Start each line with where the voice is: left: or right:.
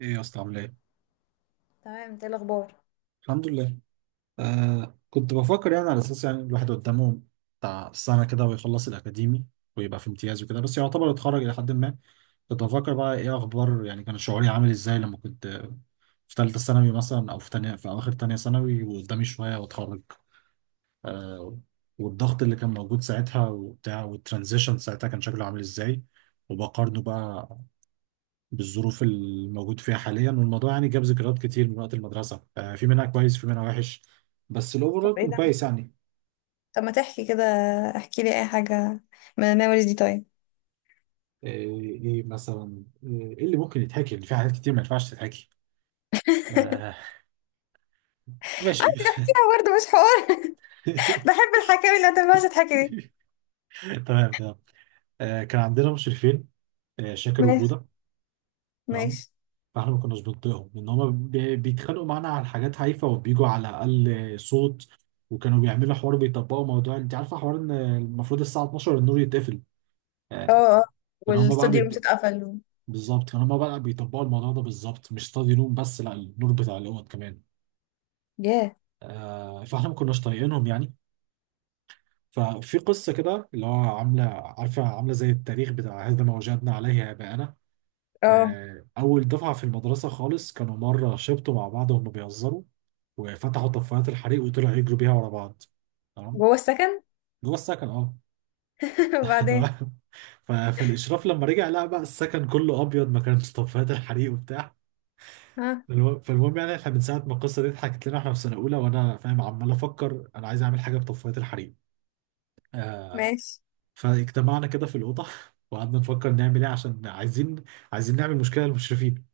right: ايه يا اسطى، عامل ايه؟
left: تمام. انت ايه الاخبار؟
right: الحمد لله. كنت بفكر يعني، على اساس يعني الواحد قدامه بتاع سنه كده ويخلص الاكاديمي ويبقى في امتياز وكده، بس يعتبر اتخرج الى حد ما. كنت بفكر بقى، ايه اخبار يعني، كان شعوري عامل ازاي لما كنت في ثالثه ثانوي مثلا، او في تانية، في اواخر تانية ثانوي وقدامي شويه واتخرج. آه والضغط اللي كان موجود ساعتها وبتاع، والترانزيشن ساعتها كان شكله عامل ازاي، وبقارنه بقى بالظروف الموجود فيها حاليا. والموضوع يعني جاب ذكريات كتير من وقت المدرسة. في منها كويس في منها وحش، بس
left: طب
right: الأوفرول
left: ايه
right: كان
left: ده؟
right: كويس يعني.
left: طب ما تحكي كده، احكي لي اي حاجه من الميموريز دي، طيب.
right: إيه مثلا، إيه اللي ممكن يتحكي؟ اللي في حاجات كتير ما ينفعش تتحكي. آه، ماشي.
left: عايز احكيها برضه، مش حوار. بحب الحكاوي اللي ما تنفعش تحكي دي.
right: تمام، تمام. كان عندنا مشرفين، شاكر
left: ماشي.
right: وجودة. تمام.
left: ماشي.
right: فاحنا ما كناش بنطيقهم لان هما بيتخانقوا معانا على حاجات هايفه وبيجوا على اقل صوت. وكانوا بيعملوا حوار، بيطبقوا موضوع، انت عارفه، حوار ان المفروض الساعه 12 النور يتقفل.
left: اه.
right: آه،
left: اه.
right: كان هما بقى
left: والاستوديو روم اتقفل.
right: بالظبط. فلما بقى بيطبقوا الموضوع ده بالظبط، مش ستادي نور بس، لا، النور بتاع الاوض كمان.
left: ياه.
right: فاحنا ما كناش طايقينهم يعني. ففي قصه كده اللي هو عامله، عارفه، عامله زي التاريخ بتاع هذا ما وجدنا عليه اباءنا.
left: اه،
right: اول دفعه في المدرسه خالص كانوا مره شبطوا مع بعض وهم بيهزروا، وفتحوا طفايات الحريق وطلعوا يجروا بيها ورا بعض. تمام.
left: جوه السكن.
right: جوه السكن، اه.
left: وبعدين؟
right: تمام. فالاشراف لما رجع لقى بقى السكن كله ابيض، ما كانش طفايات الحريق وبتاع.
left: ها.
right: فالمهم يعني احنا من ساعه ما القصه دي اتحكت لنا، احنا في سنه اولى، وانا فاهم عمال افكر، انا عايز اعمل حاجه بطفايه الحريم.
left: ماشي.
right: فاجتمعنا كده في الاوضه وقعدنا نفكر نعمل ايه، عشان عايزين نعمل مشكله للمشرفين.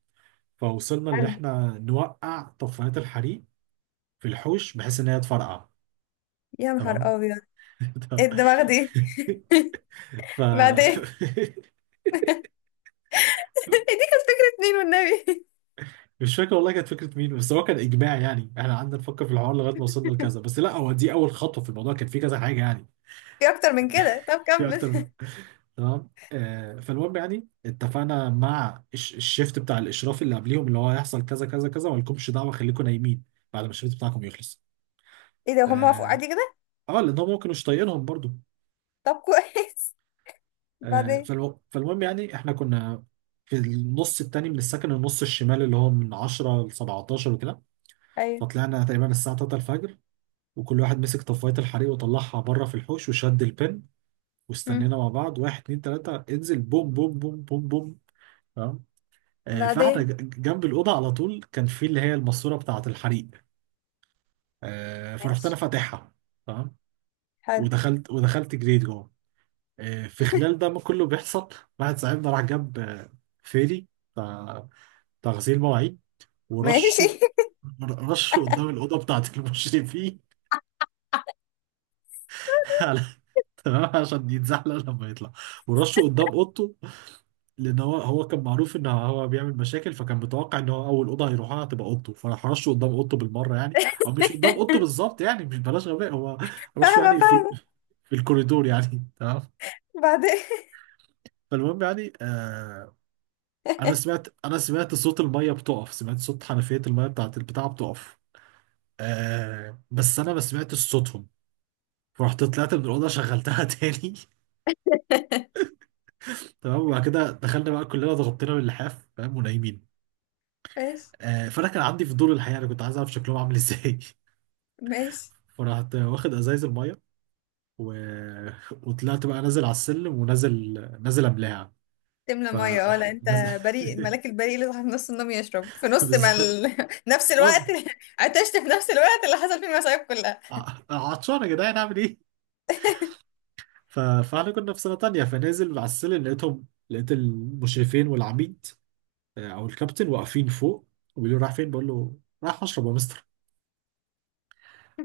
right: فوصلنا ان
left: حلو.
right: احنا نوقع طفايات الحريم في الحوش بحيث ان هي تفرقع.
left: يا
right: تمام.
left: نهار ابيض! ايه الدماغ دي؟
right: ف
left: بعدين؟ إيه دي، كانت فكره مين والنبي؟
right: مش فاكر والله كانت فكره مين، بس هو كان اجماع يعني. احنا قعدنا نفكر في الحوار لغايه ما وصلنا لكذا. بس لا، هو دي اول خطوه في الموضوع، كان في كذا حاجه يعني.
left: في اكتر من كده؟ طب
right: في
left: كمل.
right: اكتر. تمام. فالمهم يعني اتفقنا مع الشيفت بتاع الاشراف اللي قبليهم، اللي هو هيحصل كذا كذا كذا، ولكمش دعوه، خليكم نايمين بعد ما الشيفت بتاعكم يخلص.
left: ايه ده، هم وافقوا
right: اه.
left: عادي كده؟
right: لان هم ممكن مش طايقينهم برضو.
left: طب كويس. بعدين؟
right: فالمهم يعني احنا كنا في النص التاني من السكن، النص الشمال، اللي هو من 10 ل 17 وكده.
left: ايوه.
right: فطلعنا تقريبا الساعه 3 الفجر، وكل واحد مسك طفايه الحريق وطلعها بره في الحوش وشد البن.
left: مم.
right: واستنينا مع بعض، واحد اتنين تلاته انزل، بوم بوم بوم بوم بوم. فاحنا
left: بعدين؟
right: جنب الاوضه على طول كان في اللي هي الماسوره بتاعه الحريق. فرحت انا
left: ماشي.
right: فاتحها. تمام.
left: حلو.
right: ودخلت جريت جوه. في خلال ده ما كله بيحصل، واحد صاحبنا راح جاب، فيري بتاع غسيل مواعيد.
left: ماشي.
right: ورشه، رشه قدام الاوضه بتاعه المشرفين على- تمام، عشان يتزحلق لما يطلع. ورشه قدام اوضته، لان هو كان معروف ان هو بيعمل مشاكل، فكان متوقع ان هو اول اوضه هيروحها هتبقى اوضته، فراح رشه قدام اوضته بالمره يعني. او مش قدام اوضته بالظبط يعني، مش بلاش غباء هو، رشه
left: فاهمة
right: يعني في
left: فاهمة.
right: الكوريدور يعني. تمام.
left: بعدين؟
right: فالمهم يعني، انا سمعت صوت الميه بتقف، سمعت صوت حنفيه الميه بتاعت البتاع بتقف. بس انا ما سمعتش صوتهم. فرحت طلعت من الاوضه شغلتها تاني. تمام. وبعد كده دخلنا بقى كلنا، ضغطنا باللحاف، فاهم، ونايمين.
left: ماشي.
right: فانا كان عندي فضول الحقيقه، انا كنت عايز اعرف شكلهم عامل ازاي.
left: ماشي.
right: فرحت واخد ازايز الميه، و... وطلعت بقى نازل على السلم، ونازل، نازل، املاها.
left: تملى
right: ف
left: مية اه؟ لا انت
right: نازل.
left: بريء، الملاك البريء اللي صاحب نص النوم يشرب في نص ما
right: بالظبط.
left: ال... نفس الوقت.
right: اه.
left: عطشت في نفس الوقت اللي حصل فيه المصايب كلها.
right: عطشان يا جدعان، اعمل ايه؟ فاحنا كنا في سنه تانية. فنازل على السلم، لقيت المشرفين والعميد، او الكابتن، واقفين فوق، وبيقولوا رايح فين؟ بقول له رايح اشرب يا مستر.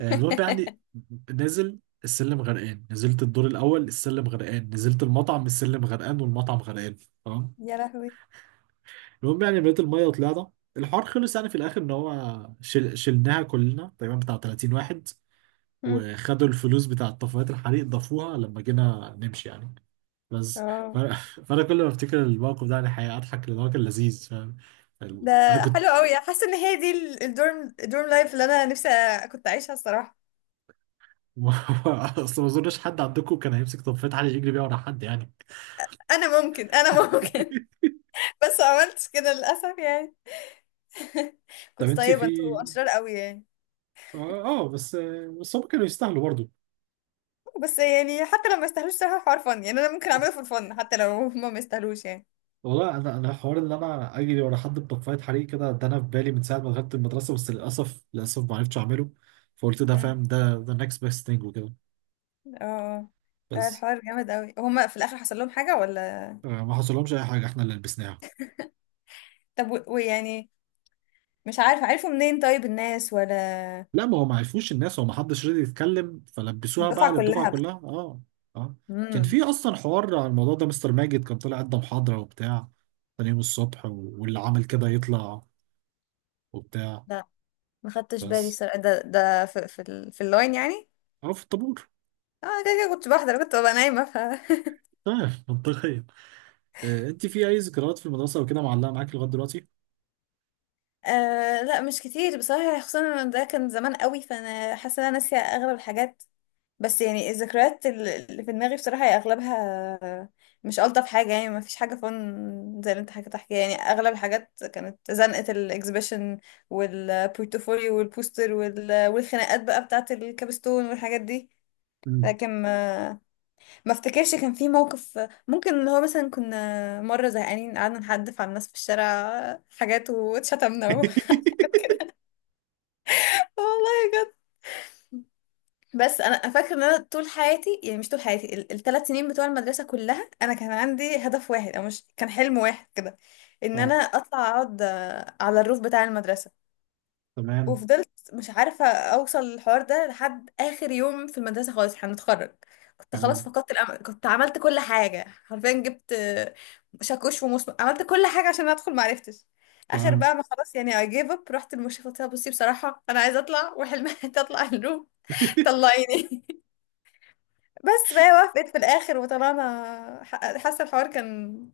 right: المهم يعني، نازل السلم غرقان، نزلت الدور الاول السلم غرقان، نزلت المطعم السلم غرقان والمطعم غرقان. تمام.
left: يا لهوي.
right: المهم يعني بقيت المية وطلعنا. الحوار خلص يعني في الآخر، إن هو شلناها كلنا تقريبا، بتاع 30 واحد.
left: مم.
right: وخدوا الفلوس بتاع طفايات الحريق ضافوها لما جينا نمشي يعني. بس. ف...
left: اه.
right: فأنا كل ما أفتكر الموقف ده يعني حقيقة أضحك، لأن هو كان لذيذ فاهم.
left: ده
right: أنا كنت.
left: حلو قوي، حاسه ان هي دي الدورم، الدورم لايف اللي انا نفسي كنت اعيشها الصراحه.
right: أصل ما أظنش حد عندكم كان هيمسك طفاية حريق يجري بيها ورا حد يعني.
left: انا ممكن. بس ما عملتش كده للاسف يعني.
right: طب
left: كنت
right: أنت
left: طيبه،
right: في،
left: انتوا اشرار قوي يعني.
right: بس، هم كانوا يستاهلوا برضه.
left: بس يعني حتى لو ما يستاهلوش صراحة حوار فن، يعني انا ممكن اعمله في الفن حتى لو هما ما يستاهلوش يعني.
right: والله انا، حوار ان انا اجري ورا حد بطفايه حريق كده، ده انا في بالي من ساعه ما دخلت المدرسه، بس للاسف، ما عرفتش اعمله. فقلت ده
left: مم.
right: فاهم، ده next best thing وكده.
left: اه. ده
right: بس.
left: الحوار جامد قوي. هما في الاخر حصل لهم حاجة ولا؟
right: ما حصلهمش اي حاجه، احنا اللي لبسناها.
left: طب ويعني مش عارفة، عرفوا منين طيب الناس ولا؟
right: لا ما هو ما عرفوش الناس، هو ما حدش راضي يتكلم، فلبسوها بقى
left: الدفعة
right: للدفعه
left: كلها بقى؟
right: كلها. اه، اه. كان
left: امم.
right: في اصلا حوار على الموضوع ده، مستر ماجد كان طلع ادى محاضره وبتاع تاني يوم الصبح، واللي عمل كده يطلع وبتاع.
left: لا، ما خدتش بالي
right: بس.
left: الصراحة. ده في في اللاين يعني.
right: اه، في الطابور.
left: اه، كده كده، كنت بحضر، كنت ببقى نايمة ف
right: تمام، منطقيا. انت في اي ذكريات في المدرسه وكده معلقه معاك لغايه دلوقتي؟
left: آه لا، مش كتير بصراحة. خصوصا إن ده كان زمان قوي، فانا حاسة ان انا ناسية اغلب الحاجات. بس يعني الذكريات اللي في دماغي بصراحة هي أغلبها مش ألطف حاجة. يعني ما فيش حاجة فن زي اللي انت حكيت تحكي. يعني أغلب الحاجات كانت زنقة الإكسبيشن والبورتفوليو والبوستر والخناقات بقى بتاعة الكابستون والحاجات دي.
right: مم.
left: لكن ما افتكرش كان في موقف ممكن، اللي هو مثلا كنا مرة زهقانين قعدنا نحدف على الناس في الشارع حاجات واتشتمنا وحاجات كده. والله. بس انا فاكره ان انا طول حياتي، يعني مش طول حياتي، ال3 سنين بتوع المدرسه كلها، انا كان عندي هدف واحد، او مش كان، حلم واحد كده، ان انا
right: اه.
left: اطلع اقعد آه، على الروف بتاع المدرسه.
right: تمام،
left: وفضلت مش عارفه اوصل للحوار ده لحد اخر يوم في المدرسه خالص، احنا هنتخرج. كنت خلاص
right: تمام،
left: فقدت الامل، كنت عملت كل حاجه حرفيا، جبت آه، شاكوش ومسمار، عملت كل حاجه عشان ادخل ما عرفتش. اخر
right: تمام.
left: بقى ما خلاص يعني I gave up. رحت للمشرفه قلت لها بصي بصراحه انا عايزه اطلع وحلمي تطلع الروف. طلعيني. بس فهي وافقت في الاخر وطلعنا حاسه الحوار كان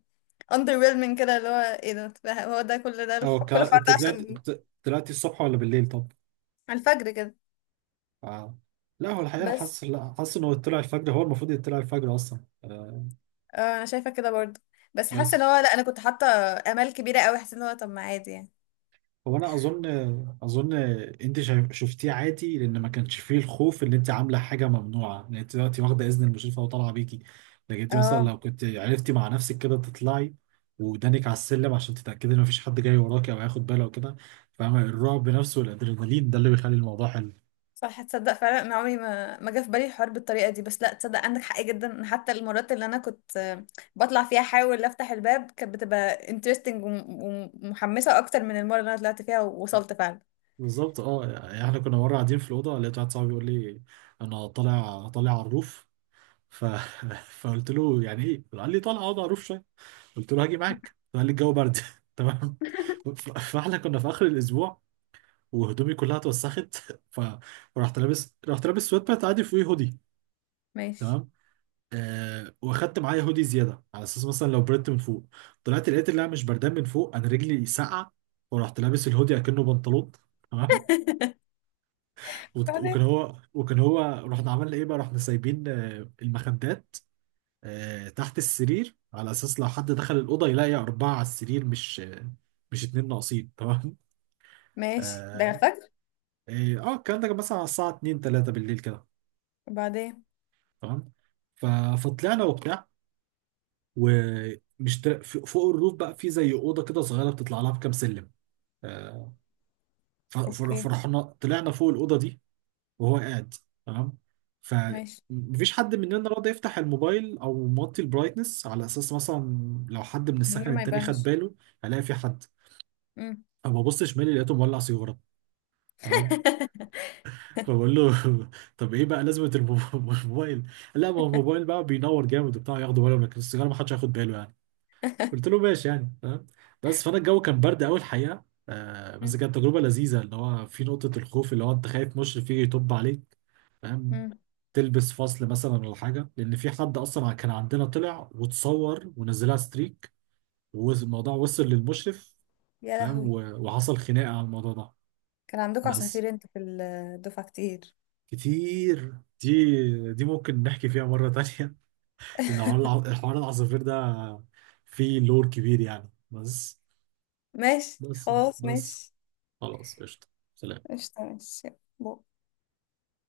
left: underwhelming كده، اللي هو ايه ده، هو ده كل ده
right: او
left: كل الحوار
right: انت
left: ده
right: طلعت،
left: عشان.
right: طلعتي الصبح ولا بالليل طب؟
left: على الفجر كده.
right: آه. لا هو الحقيقه، انا
left: بس
right: حاسس، لا، حاسس انه طلع الفجر. هو المفروض يطلع الفجر اصلا. آه.
left: آه انا شايفه كده برضو. بس حاسه ان
right: بس
left: هو لا، انا كنت حاطه امال كبيره قوي، حاسه ان هو طب ما عادي يعني.
right: هو انا اظن، اظن انت شفتيه عادي، لان ما كانش فيه الخوف ان انت عامله حاجه ممنوعه، لان انت دلوقتي واخده اذن المشرفه وطالعه بيكي. لكن انت مثلا
left: اه.
right: لو كنت عرفتي مع نفسك كده تطلعي، ودانك على السلم عشان تتاكدي ان مفيش حد جاي وراكي او هياخد باله وكده، فاهمه؟ الرعب نفسه والادرينالين ده اللي بيخلي الموضوع حلو.
left: صح، تصدق فعلا انا عمري ما جه في بالي الحوار بالطريقه دي. بس لا تصدق، عندك حق جدا، إن حتى المرات اللي انا كنت آه، بطلع فيها احاول افتح الباب كانت بتبقى interesting ومحمسه اكتر من المره اللي انا طلعت فيها ووصلت فعلا.
right: بالظبط. اه يعني احنا كنا مره قاعدين في الاوضه، لقيت واحد صاحبي بيقول لي انا طالع، طالع على الروف. ف... فقلت له يعني ايه؟ قال لي طالع اقعد على الروف. قلت له هاجي معاك، قال لي الجو برد. تمام. فاحنا كنا في اخر الاسبوع وهدومي كلها اتوسخت. ف- فرحت لابس رحت لابس سويت بانت عادي فوقيه هودي.
left: ماشي.
right: تمام. واخدت معايا هودي زياده على اساس مثلا لو بردت من فوق. طلعت لقيت اللي انا مش بردان من فوق، انا رجلي ساقعه. ورحت لابس الهودي اكنه بنطلون. تمام. وت-
left: بعدين؟
right: وكان هو وكان هو رحنا عملنا ايه بقى؟ رحنا سايبين المخدات تحت السرير على اساس لو حد دخل الاوضه يلاقي اربعه على السرير مش، مش اتنين ناقصين. تمام.
left: ماشي. ده
right: اه.
left: فجر؟
right: الكلام ده كان مثلا على الساعه 2 3 بالليل كده.
left: وبعدين؟
right: تمام. ف- فطلعنا وبتاع، ومش فوق الروف بقى في زي اوضه كده صغيره بتطلع لها بكام سلم. آه،
left: اوكي.
right: فرحنا طلعنا فوق الاوضه دي، وهو قاعد. تمام. ف
left: ماشي.
right: مفيش حد مننا راضي يفتح الموبايل او موطي البرايتنس على اساس مثلا لو حد من
left: النور
right: السكن
left: ما
right: التاني خد
left: يبانش.
right: باله، هلاقي في حد.
left: مم.
right: اما بص شمالي لقيته مولع سيجاره. تمام. فبقول له، طب ايه بقى لازمه الموبايل؟ لا ما هو الموبايل بقى بينور جامد وبتاع، ياخدوا بالهم، لكن السيجاره ما حدش هياخد باله يعني. قلت له ماشي يعني. تمام. بس. فانا الجو كان برد قوي الحقيقه. بس
left: مم.
right: كانت تجربه لذيذه، اللي هو في نقطه الخوف اللي هو انت خايف مشرف يجي يطب عليك، فاهم،
left: مم.
right: تلبس فصل مثلا ولا حاجه، لان في حد اصلا كان عندنا طلع وتصور ونزلها ستريك والموضوع وصل للمشرف،
left: يا
right: فاهم،
left: لهوي.
right: وحصل خناقه على الموضوع ده.
left: كان عندكم
right: بس.
left: عصافير انتوا في الدفعة كتير؟
right: كتير، دي ممكن نحكي فيها مرة تانية. لأن حوار حوار العصافير ده فيه لور كبير يعني. بس،
left: ماشي.
right: بس
left: خلاص.
right: بس
left: ماشي.
right: خلاص قشطة. سلام.
left: قشطة. ماشي. بو.